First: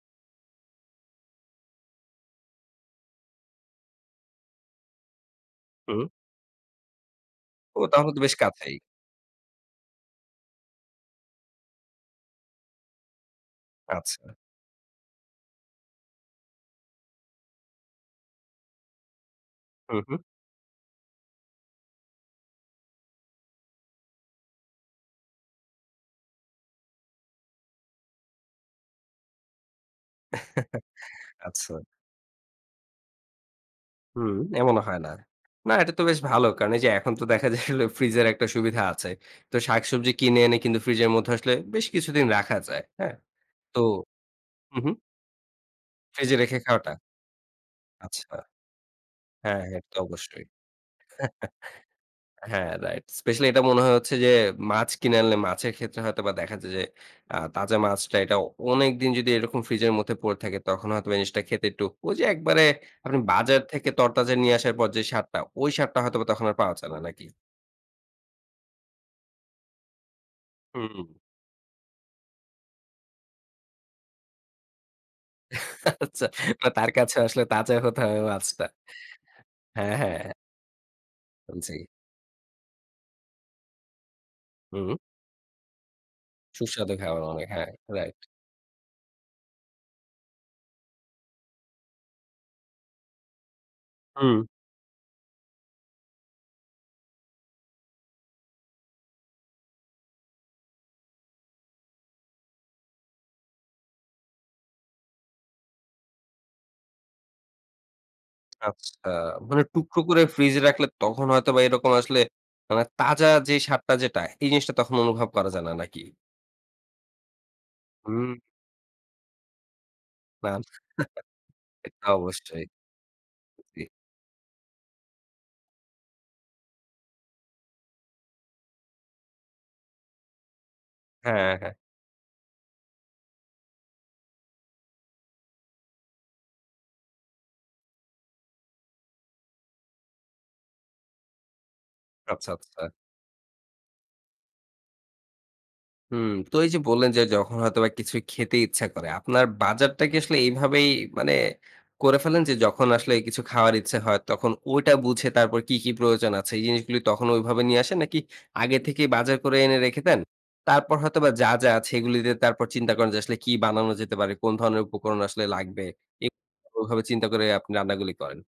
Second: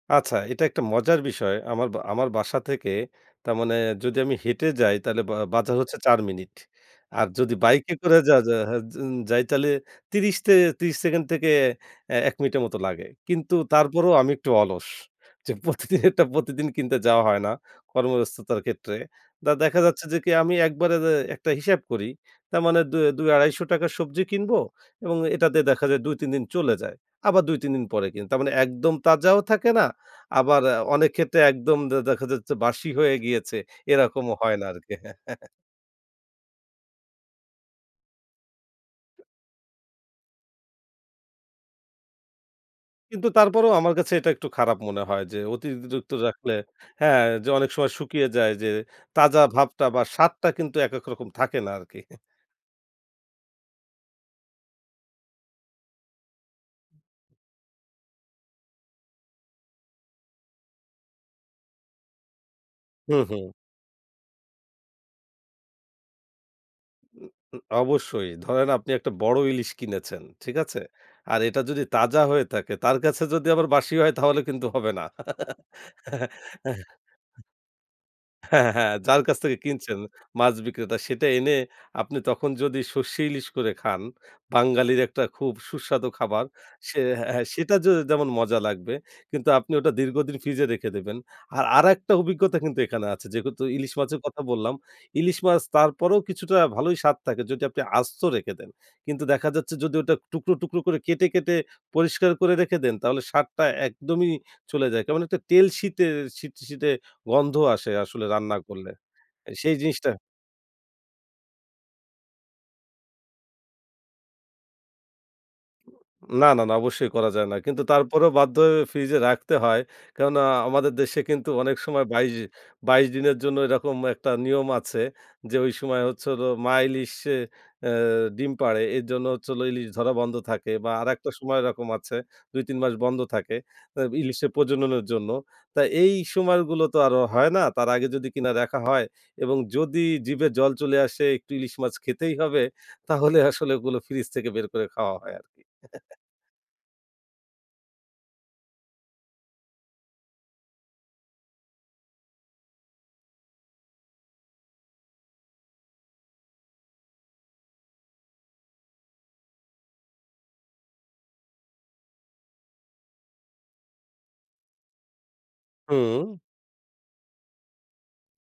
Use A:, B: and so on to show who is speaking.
A: আচ্ছা, এটা একটা মজার বিষয়। আমার বা আমার বাসা থেকে, তার মানে যদি আমি হেঁটে যাই, তাহলে বা বাজার হচ্ছে
B: হুম।
A: ৪ মিনিট। আর যদি
B: ও!
A: বাইকে
B: তাহলে
A: করে
B: তো বেশ
A: যাওয়া যা হা
B: কাছেই।
A: জন যাই তাইলে ৩০ তে ৩০ সেকেন্ড থেকে এ ১ মিনিটের মতো লাগে। কিন্তু তারপরেও আমি
B: আচ্ছা।
A: একটু অলস। যে, প্রতিদিনেরটা প্রতিদিন কিনতে যাওয়া হয় না, কর্মব্যস্ততার ক্ষেত্রে। তা দেখা
B: হু,
A: যাচ্ছে যে,
B: হুম।
A: কি? আমি একবারে যে একটা হিসাব করি, তার মানে দু ২০০/২৫০ টাকার সবজি কিনবো এবং এটাতে দেখা যায়, ২-৩ দিন চলে যায়। আবার ২-৩ দিন পরে কিনি। তার মানে একদম তাজাও থাকে না। আবার অনেক ক্ষেত্রে
B: আচ্ছা।
A: একদম দে দেখা যাচ্ছে বাসি হয়ে গিয়েছে। এরকমও
B: হুম,
A: হয় না
B: এমনও
A: আরকি।
B: হয় না। না, এটা তো বেশ ভালো। কারণ এই যে, এখন তো দেখা যায় হোল ফ্রিজের একটা সুবিধা আছে। তো শাকসবজি কিনে এনে কিন্তু ফ্রিজের মধ্যে আসলে বেশ কিছুদিন রাখা যায়। হ্যাঁ?
A: কিন্তু তারপরেও
B: তো
A: আমার কাছে এটা একটু
B: হু,
A: খারাপ
B: হুম।
A: মনে হয় যে, অতিরিক্ত
B: ফ্রিজে
A: রাখলে
B: রেখে খাওয়াটা?
A: হ্যাঁ, যে, অনেক সময় শুকিয়ে
B: আচ্ছা।
A: যায়। যে, তাজা
B: হ্যাঁ,
A: ভাবটা
B: এটা তো
A: বা
B: অবশ্যই।
A: স্বাদটা কিন্তু এক, এক রকম থাকে না আরকি। হে
B: হ্যাঁ, রাইট। স্পেশালি এটা মনে হয় হচ্ছে যে, মাছ কিনে আনলে মাছের ক্ষেত্রে হয়তোবা দেখা যায় যে, আ তাজা মাছটা এটা অনেকদিন যদি এরকম ফ্রিজের মধ্যে পড়ে থাকে, তখন হয়তোবা এই জিনিসটা খেতে একটু, ঐ যে, একবারে
A: হু,
B: আপনি
A: হুম।
B: বাজার থেকে তরতাজা নিয়ে আসার পর যে, স্বাদটা, ওই স্বাদটা হয়তোবা তখন আর পাওয়া যায় না,
A: উ
B: নাকি?
A: উ অবশ্যই। ধরেন আপনি একটা বড় ইলিশ কিনেছেন, ঠিক আছে?
B: হুম।
A: আর এটা যদি তাজা হয়ে থাকে, তার কাছে যদি আবার বাসি হয়, তাহলে কিন্তু হবে না।
B: আচ্ছা।
A: হ্যাঁ।
B: তার কাছে আসলে তাজা হতে হবে
A: হ্যাঁ,
B: মাছটা।
A: হ্যাঁ, হ্যাঁ। যার কাছ থেকে
B: হ্যাঁ,
A: কিনছেন
B: হ্যাঁ, হ্যাঁ।
A: মাছ বিক্রেতা, সেটা এনে
B: আন জি।
A: আপনি তখন যদি সরষে ইলিশ করে খান,
B: হুম।
A: বাঙালির একটা খুব সুস্বাদু খাবার।
B: সুস্বাদু
A: সে
B: খাবার
A: হ্যাঁ,
B: অনেক। হ্যাঁ,
A: সেটা য
B: রাইট।
A: যেমন মজা লাগবে, কিন্তু আপনি ওটা দীর্ঘদিন ফ্রিজে রেখে দেবেন। আর আরেকটা অভিজ্ঞতা কিন্তু এখানে আছে। যেহেতু ইলিশ মাছের
B: হুম।
A: কথা বললাম। ইলিশ মাছ তারপরেও কিছুটা ভালোই স্বাদ থাকে, যদি আপনি আস্ত রেখে দেন। কিন্তু দেখা যাচ্ছে যদি ওটা টুকরো, টুকরো করে কেটে, কেটে পরিষ্কার করে রেখে দেন, তাহলে স্বাদটা একদমই চলে যায়। কেমন একটা তেল শীতে শীট-শীটে গন্ধ আসে আসলে রান্না করলে।
B: আচ্ছা। মানে
A: সেই
B: টুকরো
A: জিনিসটা
B: করে ফ্রিজে রাখলে তখন হয়তোবা এরকম আসলে মানে, তাজা যে, স্বাদটা যেটা, এই জিনিসটা তখন অনুভব করা যায় না, নাকি?
A: না, না, না, অবশ্যই করা যায় না। কিন্তু তারপরেও
B: হুম।
A: বাধ্য হয়ে ফ্রিজে রাখতে হয়। কেননা?
B: না, না।
A: আমাদের দেশে কিন্তু অনেক সময়
B: সেটা
A: ২২,
B: অবশ্যই।
A: ২২ দিনের জন্য
B: জি।
A: এরকম একটা নিয়ম আছে যে, ঐ সময় হচ্ছে হল মা ইলিশে আ ডিম পাড়ে, এর জন্য হচ্ছে ইলিশ ধরা বন্ধ থাকে বা আরেকটা
B: হ্যাঁ,
A: সময়
B: হ্যাঁ।
A: এরকম আছে। ২-৩ মাস বন্ধ থাকে। তো ইলিশের প্রজননের জন্য। তাই এই সময়গুলো তো আরো হয় না। তার আগে যদি কিনা দেখা হয় এবং যদি জিভে জল চলে আসে একটু ইলিশ মাছ খেতেই
B: আচ্ছা,
A: হবে,
B: আচ্ছা।
A: তাহলে আসলে ওগুলো ফ্রিজ থেকে বের করে খাওয়া হয় আরকি।
B: হুম। তো এই যে, বললেন যে, যখন হয়তোবা কিছু খেতে ইচ্ছা করে। আপনার বাজারটা কি আসলে এভাবেই মানে করে ফেলেন যে, যখন আসলে কিছু খাওয়ার ইচ্ছা হয়, তখন ওটা বুঝে তারপর কি, কি প্রয়োজন আছে। এই জিনিসগুলো তখন ঐভাবে নিয়ে আসেন, নাকি আগে থেকেই বাজার করে এনে রেখে দেন? তারপর হয়তোবা যা, যা আছে এগুলো দিয়ে তারপর চিন্তা করেন যে, আসলে কি বানানো যেতে পারে, কোন ধরনের উপকরণ আসলে লাগবে? এ
A: হুম।
B: ওভাবে চিন্তা করে আপনি রান্না গুলি করেন?